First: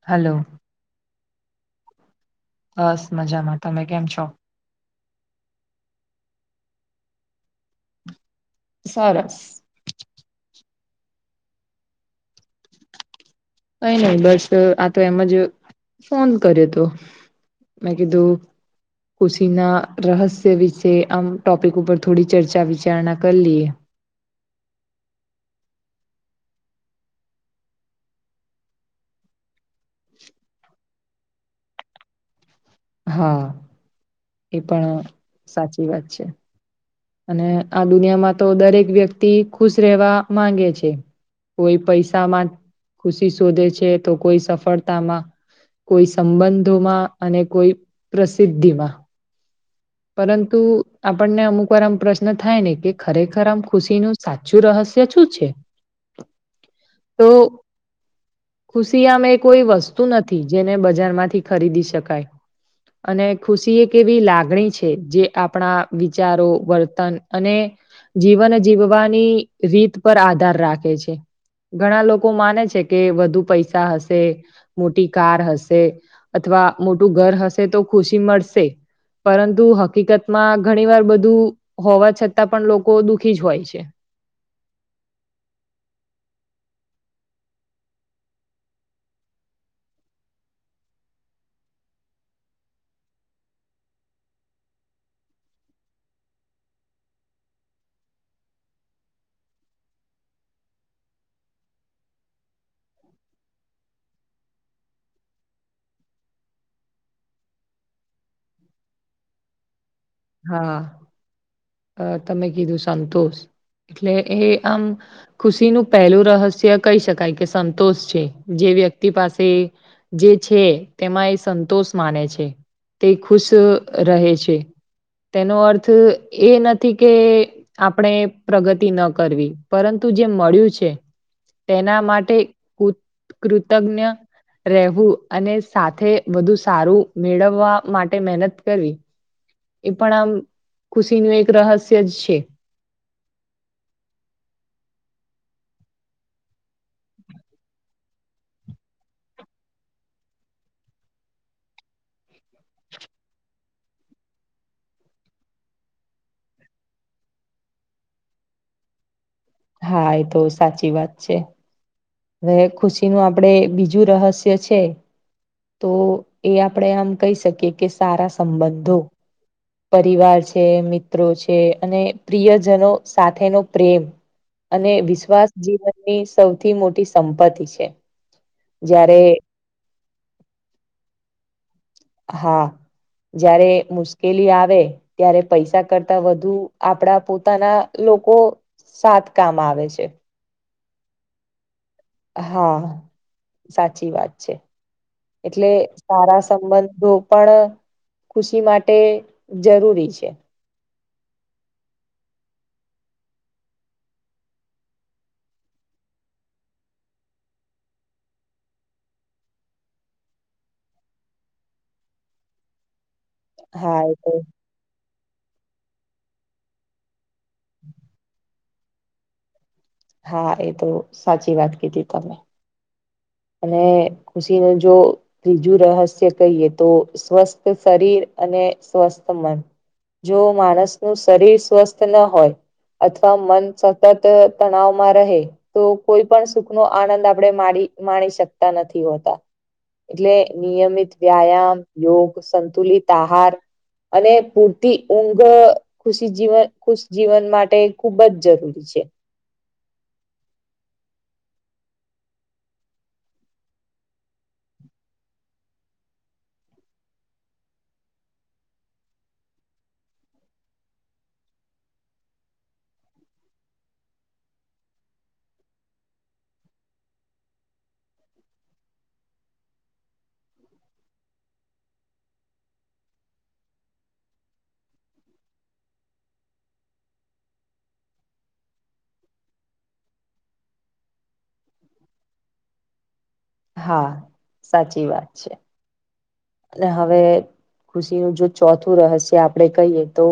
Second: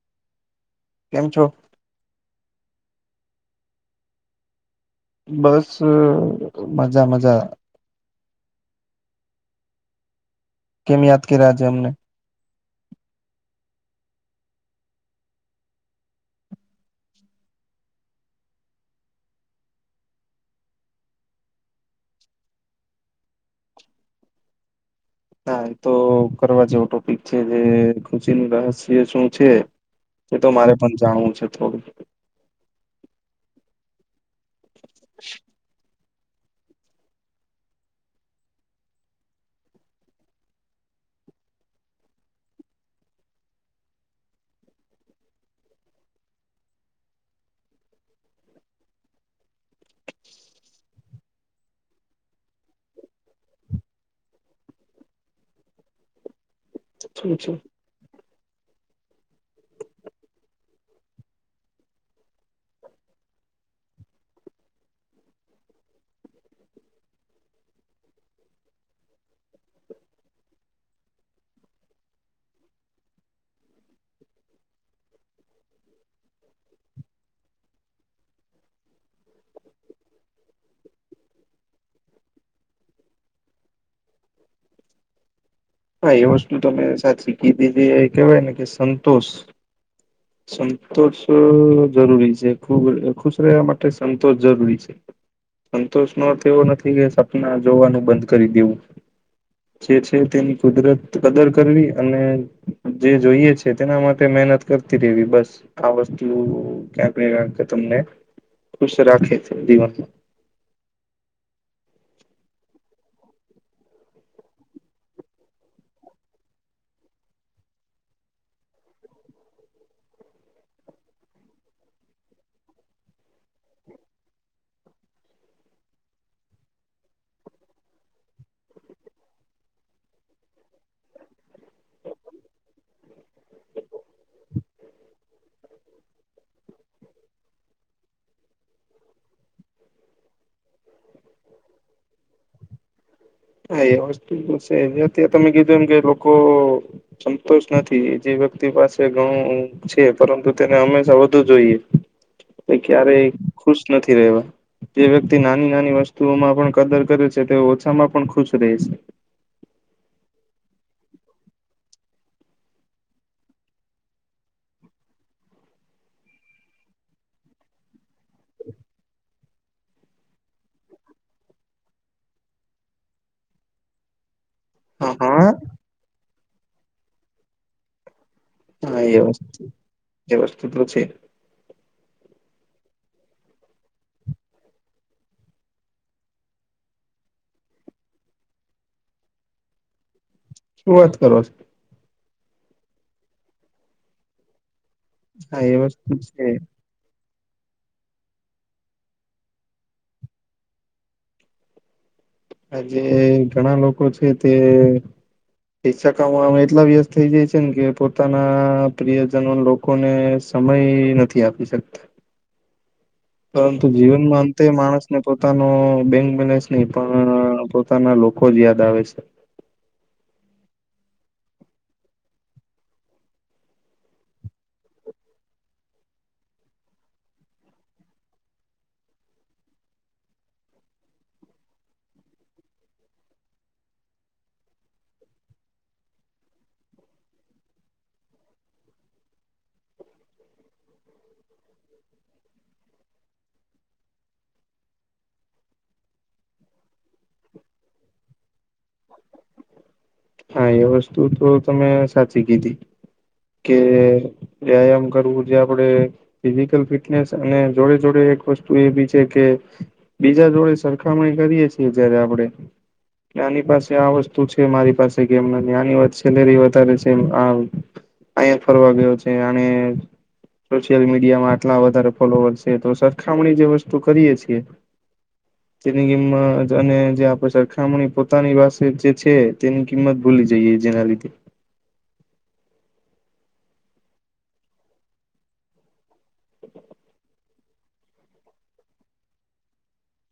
Hello કેમ છો બસ મજામાં તમે કેમ છો બસ મજા મજા સારસ કેમ યાદ કર્યા છે અમને કઈ નહી બસ આ તો એમ જ ફોન કર્યો તો મેકીી દું ખુશીના રહસ્ય વિશે આમ ટોપિક ઉપર થોડી ચર્ચા વિચારણા કરી લઈએ નાા એ તો કરવા જેવો ટોપિક છે જે ખુશી ન રહસ્ય શું છે એ તો મારે પણ જાણવું છે થોડું હા એ પણ સાચી વાત છે અને આ દુનિયામાં તો દરેક વ્યક્તિ ખુશ રહેવા માંગે છે કોઈ પૈસામાં ખુશી શોધે છે તો કોઈ સફળતામાં કોઈ સંબંધોમાં અને કોઈ પ્રસિદ્ધિ માં પરંતુ આપણને અમુક વાર આમ પ્રશ્ન થાય ને કે ખરેખર આમ ખુશીનું સાચું રહસ્ય શું છે તો શું છે ખુશી આમ એ કોઈ વસ્તુ નથી જેને બજાર માંથી ખરીદી શકાય અને ખુશી એ એવી લાગણી છે જે આપણા વિચારો વર્તન અને જીવન જીવવાની રીત પર આધાર રાખે છે ઘણા લોકો માને છે કે વધુ પૈસા હશે મોટી કાર હશે અથવા મોટું ઘર હશે તો ખુશી મળશે પરુ હકીકત માં ઘણી વાર બધું હોવા છતાં પણ લોકો દુખી જ હોય છે હા એ વસ્તુ તમે સાચી કીધીધી એ કેહેવાય ને કે સંતોષ સંતોષ જરૂરી છે ખુબ ખુશ રહેવા માટે સંતોષ જરૂરી છે સંતોષ નો અર્થ એવો નથી કે સપના જોવાનું બંધ કરી દેવું જે છે તેની કુદરત કદર કરવી અને જે જોઈએ છે તેના માટે મહેનત કર બસ આ વસ્તુ ક્યાક તમને ખુશ રાખે છે જીવનમાં હા અ તમે કીધું સંતોષ એટલે એ આમ ખુશીનુંું પહેલું રહસ્ય કહી શકાય કે સંતોષ છે જે વ્યક્તિ પાસે જે છે તેમાં એ સંતોષ માને છે તે ખુશ રહે છે તેનો અર્થ એ નથી કે આપણે પ્રગતિ ન કરવી પરંતુ જે મળ્યું છે તેના માટે ક કૃતજ્ઞ રહેવું અને સાથે વધુ સારું મેળવવા માટે મહેનત કરવી એ પણ આમ ખુશી ન એક રહસ્ય જ છે હા એ વસ્તુ બ છે અત તમે કીધું એમ કે લોકો સંતોષ નથી એ જે વ્યક્તિ પાસે ઘણું છે પરંતુ તેને હંમેશા વધુ જોઈએ એ ક્યારેય ખુશ નથી રહેવા જે વ્યક્તિ નાની નાની વસ્તુઓમાં પણ કદર કરે છે તે ઓછામાં પણ ખુશ રહે છે હા એ તો સાચી વાત છે હવે ખુશી નું આપડે બીજું રહસ્ય છે તો એ આપણેે આમ કહી શકીએ કે સારા સંબંધો પરિવાર છે મિત્રો છે અને પ્રિયજનો સાથેનો પ્રેમ અને હા વિશ્વાસ હા જીવનની સૌથી મોટી સંપત્તિ છે હા જ્યારે એ વસ્તુ એ વસ્તુ તોલું છે હા જયારે મુશ્કેલી આવે ત્યારે પૈસા કરતા વધુ આપડા પોતાના લોકો સાત કામ આવે છે શરૂઆત કરો હા સાચી વાત છે હા એટલે એ વસ્તુ સારા છે સંબંધો પણ ખુશી માટે જરૂરી છે આજે ઘણા લોકો છે તે પષાકામાં અમે એટલા વ્યસ્ત થઇ જાયી ને કે પોતાના પ્રિયજનો લોકોને સમય નથી આપી શકતા પરંતુ હા એ તો જીવનમાં અંતે માણસને પોતાનો બેંક બેલેન્સ નહી પણ પોતાના લોકો જ યાદ આવે છે હા એ તો સાચી વાત કીધી તમે અને ખુશી ન જો ત્રીજું રહસ્ય કહીએ તો સ્વસ્થ શરીર અને સ્વસ્થ મન જો માણસ નું શરીર સ્વસ્થ ન હોય અથવા મન સતત તણાવમાં રહે તો કોઈ પણ સુખ નો આનંદ આપણે મા માણી શકતા નથી હોતા એટલે નિયમિત વ્યાયામ યોગ સંતુલિત આહાર અને પૂરતી ઊંઘ ખુશી જીવન ખુશી જીવન માટે ખુબ જ જરૂરી છે હા એ વસ્તુ તો તમે સાચી કીધી કે વ્યાયામ કરવું જે આપડે ફિઝિકલ ફિટનેસ અને જોડે જોડે એક વસ્તુ એ બી છે કે બીજા જોડે સરખામણી કરીએ છીએ જયારે આપડણે નાની પાસે આ વસ્તુ છે મારી પાસે એમ નાનીેલેરી વધારે છે આ અહીંયા ફરવા ગયો છે અને સોશિયલ મીડિયામાં આટલા વધારે ફોલોવર છે તો સરખામણી જે વસ્તુ કરીએ છીએ તેની ગમ અને જે આપણે સરખામણી પોતાની પાસે જે છે તેની કિંમત ભૂલી જઈએ જેના લીધે હા સાચી વાત છે અને હવે ખુશીનું જો ચોથું રહસ્ય આપણેે કહીએ તો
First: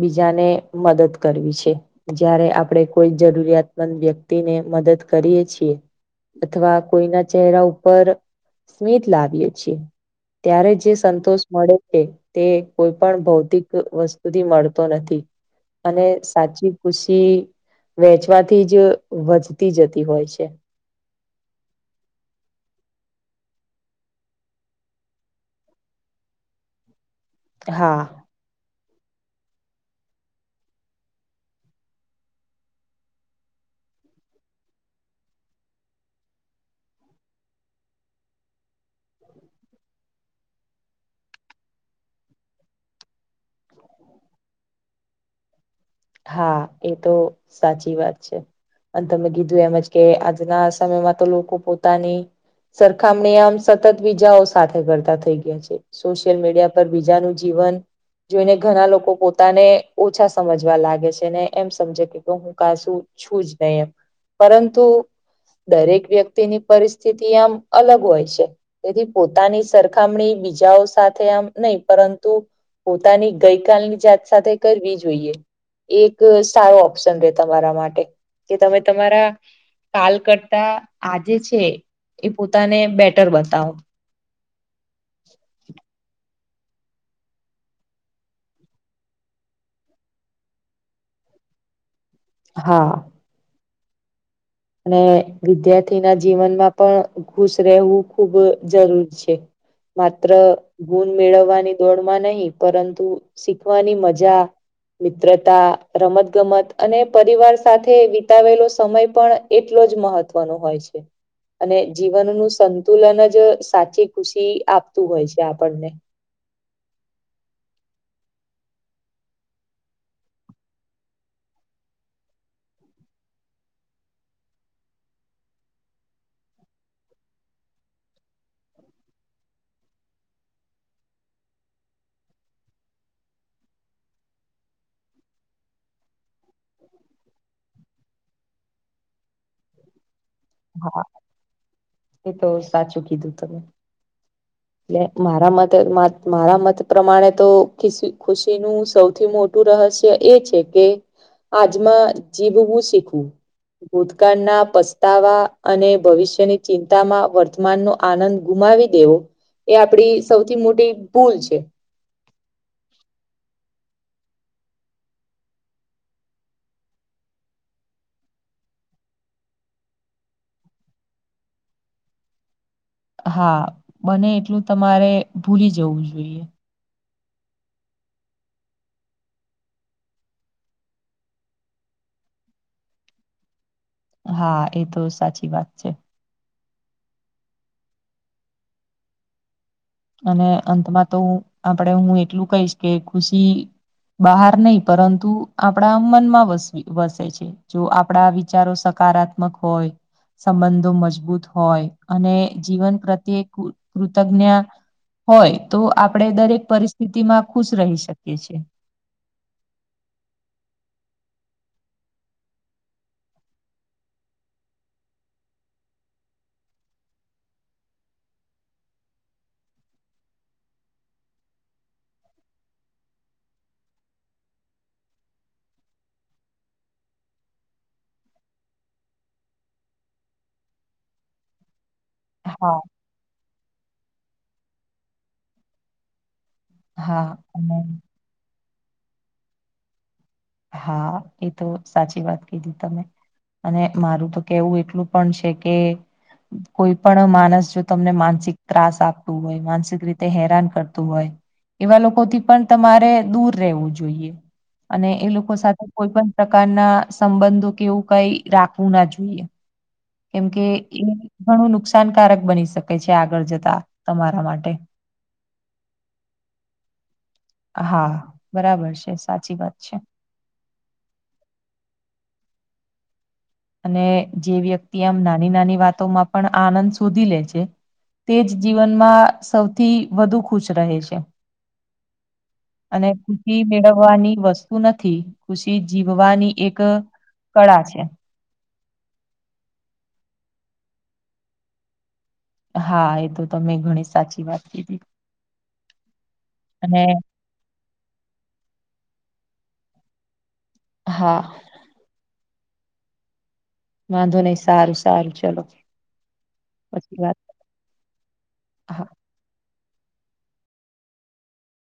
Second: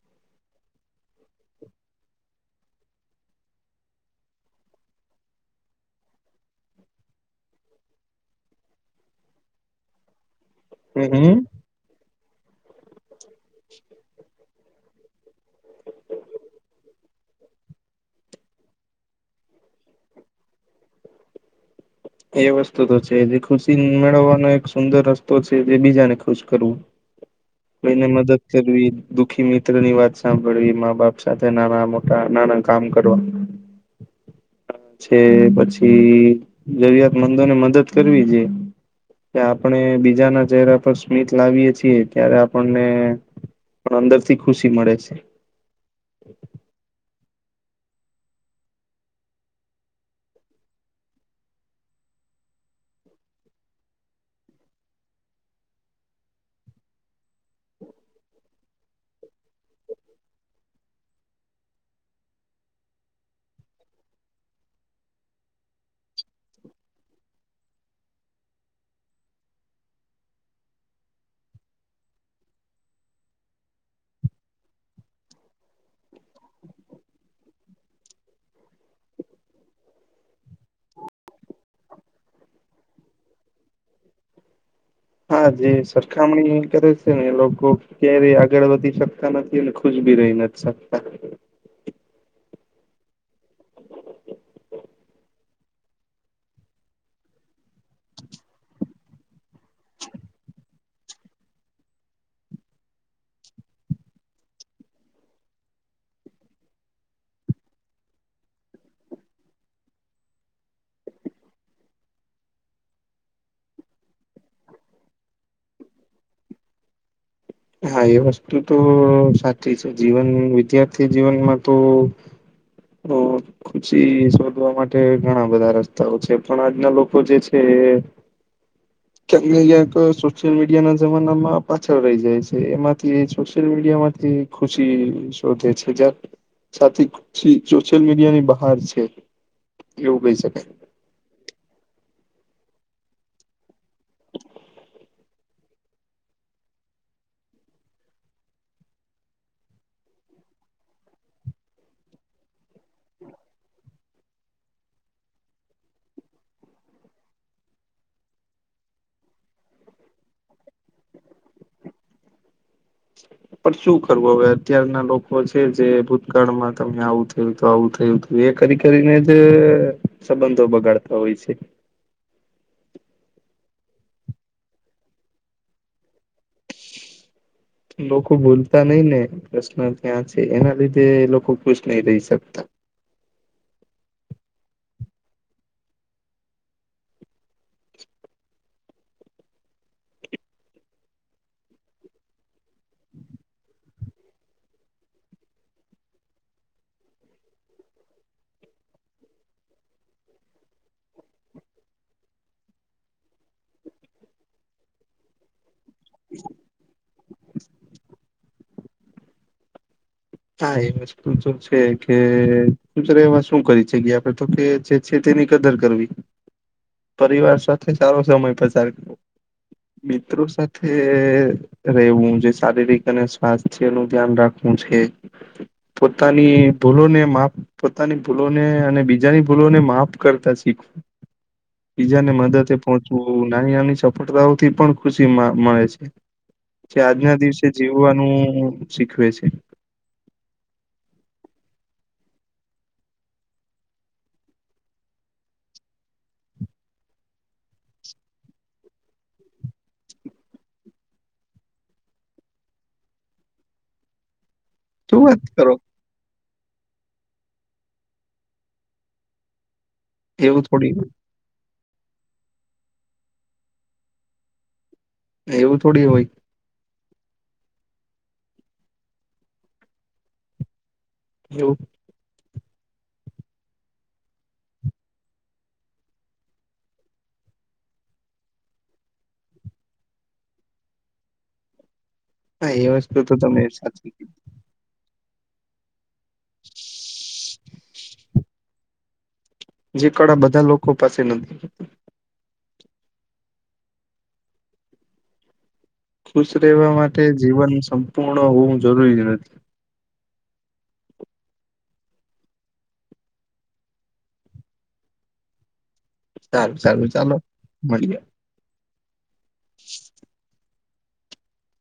બીજાને મદદ કરવી છે જયારે આપણેે કોઈ જરૂરિયાતમંદ વ્યક્તિને મદદ કરીએ છીએ અથવા કોઈના ચહેરા ઉપર સ્મિત લાવીએ છીએ ત્યારે જે હમ હમ સંતોષ મળે છે તે કોઈ પણ ભૌતિક વસ્તુથી મળતો નથી અને સાચી ખુશી વેચવાથી જ વધતી જતી હોય છે એ વસ્તુ તો છે જે ખુશી મેળવવાનો એક સુંદર રસ્તો છે જે બીજાને ખુશ કરવું [inaudible] કોઈને મદદ કરવી દુઃખી મિત્ર ની વાત સાંભળવી મા બાપ સાથે નાના મોટા નાના કામ કરવા [unintelligible] છ પછી જરૂરિયાતમંદોને મદદ કરવી છે કે આપણે બીજાના ચહેરા પર સ્મિત લાવીએ છીએ ત્યારે આપણને પણ અંદર થી ખુશી મળે છે હા એ તો સાચી વાત છે અને તમે કીધું એમજ કે આજના સમયમાં તો લોકો પોતાની સરખામણી આમ સતત વિીજાઓ સાથે કરતા થઈ ગયા છે સોશિયલ મીડિયા પર બીજાનું જીવન જોઈને ઘણા લોકો પોતાને ઓછા સમજ લાગે છેને એમ સમજ કે હું કા શું છું જ નહી એમ પરંતુ દરેક વ્યક્તિની પરિસ્થિતિ આમ અલગ હોય છે તેથી પોતાની સરખામણી બીજાઓ સાથે આમ નહી પરંતુ પોતાની ગઈકાલની જાત સાથે કરવી જોઈએ એક સારો ઓપ્શન રે તમારા માટે કે તમે તમારા કાલ કરતા આજે છે એ પોતાને બેટર બતાવો હા જે સરખામણી એ કરે છે ને એ લોકો ક્યારે આગળ વધી શકતા નથી અને ખુશ બી રહી નથી શકતા હા અને વિદ્યાર્થી ના જીવનમાં પણ ખુશ રહેવું ખુબ જરૂર છે માત્ર ગુણ મેળવવાની દોડ માં નહીિ પરંતુ શીખવાની મજા મિત્રતા રમત ગમત અને પરિવાર સાથે વિતાવેલો સમય પણ એટલો જ મહત્વનો હોય છે અને જીવનનું સંતુલન જ સાચી ખુશી આપતું હોય છે આપણને હા એ વસ્તુ તો સાચી છે જીવન વિદ્યાર્થી જીવનમાં તો હ ખુશી શોધવા માટે ઘણા બધા રસ્તાઓ છે પણ આજના લોકો જે છે [inaudible] ક્યાંક ને ક્યાંક સોશિયલ મીડિયા ના જમાના માં પાછળ રહી જાય છે એમાંથી સોશિયલ મીડિયામાંથી ખુશી શોધે છે જ સાથે ખુશી સોશિયલ મીડિયા ની બહાર છે એવું કહી શકાય હા એ તો સાચું કીધું તમે એટલે મારા મતે મારા મત પ્રમાણે તો ખ ખુશીનું સૌથી મોટું મોું રહસ્ય એ છે કે આજમાં જીભવું શીખવું પ્રકાર ના પસ્તાવા અને ભવિષ્યની ચિંતામાં વર્તમાનનોો આનંદ ગુમાવી દેવો એ આપડી સૌથી મોટી ભૂલ છે [unintelligible] પણ શું કરવું હવે અત્યારના લોકો છે જે ભૂતકાળમાં તમે આવું થયું તો આવું થયું એ કરી કરીને જ સંબંધો બગાડતા હોય છે હા બને એટલું તમારે ભૂલી જવું જોઈએ લોકો ભૂલતા નહીિ ને પ્રશ્ન ક્યાં છે એના લીધે લોકો ખુશ નહી રહી શકતા હા એ તો સાચી વાત છે અને અંતમાં તો આપણેે હું એટલું કહીશ કે ખુશી બહાર નહી પરંતુ આપડા મનમાં વસવી વસે છે જો આપડા વિચારો સકારાત્મક હોય સંબંધો મજબૂત હોય અને જીવન પ્રત્યે કૃતજ્ઞા હોય તો આપણેે દરેક પરિસ્થિતિ માં ખુશ રહી શકીએ છ છેએ હા એ તો છે કે સત એવા શું કરી છે કે આપડે તો કે જે છે તેની કદર કરવી [inaudible] પરિવાર સાથે સારો સમય પસાર કરવો મિત્રો સાથે રહેવું છે શારીરિક અને સ્વાસ્થ્ય નું ધ્યાન રાખવું છે પોતાની ભૂલોને માપ પોતાની ભૂલોને અને બીજાની ભૂલોને માફ કરતા શીખવું [inaudible] બીજા ને મદદે હા. પહોંચવું નાની નાની સફળતાઓથી પણ ખુશી મળે છે. જે હા આજના દિવસે અને જીવવાનું શીખવે છે. હા એ તો સાચી વાત કીધી તમે. અને મારું તો કેવું એટલું પણ છે કે કોઈ પણ માનસ જો તમને માનસિક ત્રાસ આપતું હોય માનસિક રીતે હેરાન કરતું હોય એવા લોકોથી પણ તમારે દૂર રહેવું જોઈએ. અને શું એ વાત લોકો કરો સાથે કોઈ પણ પ્રકારના સંબંધો કેવું કઈ રાખવું ના જોઈએ. કેમકે એવું થોડી એ ઘણું નુકસાનકારક બની શકે છે આગળ જતા તમારા માટે એવું થોડી હોય હા બરાબર છે સાચી વાત છે. જો અને જે વ્યક્તિ આમ નાની નાની વાતો માં પણ આનંદ શોધી લે છે. તે જ જીવનમાં સૌથી વધુ ખુશ રહે છે. હા એ અને વસ્તુ તો તમે ખુશી સાચી કીધી. મેળવવાની વ સ્તુ નથી ખુશી જીવવાની એક કળા છે. જે કળા બધા લોકો પાસે નથી. હા એ તો તમે ઘણી સાચી વાત કીધી. ખુશ રહેવા અને માટે જીવન સંપૂર્ણ હોવું જરૂરી નથી. હા વાંધો નહી સારું સારું ચલો. સારું સારું પછી ચાલો વાત મળીએ. [inaudible] [inaudible]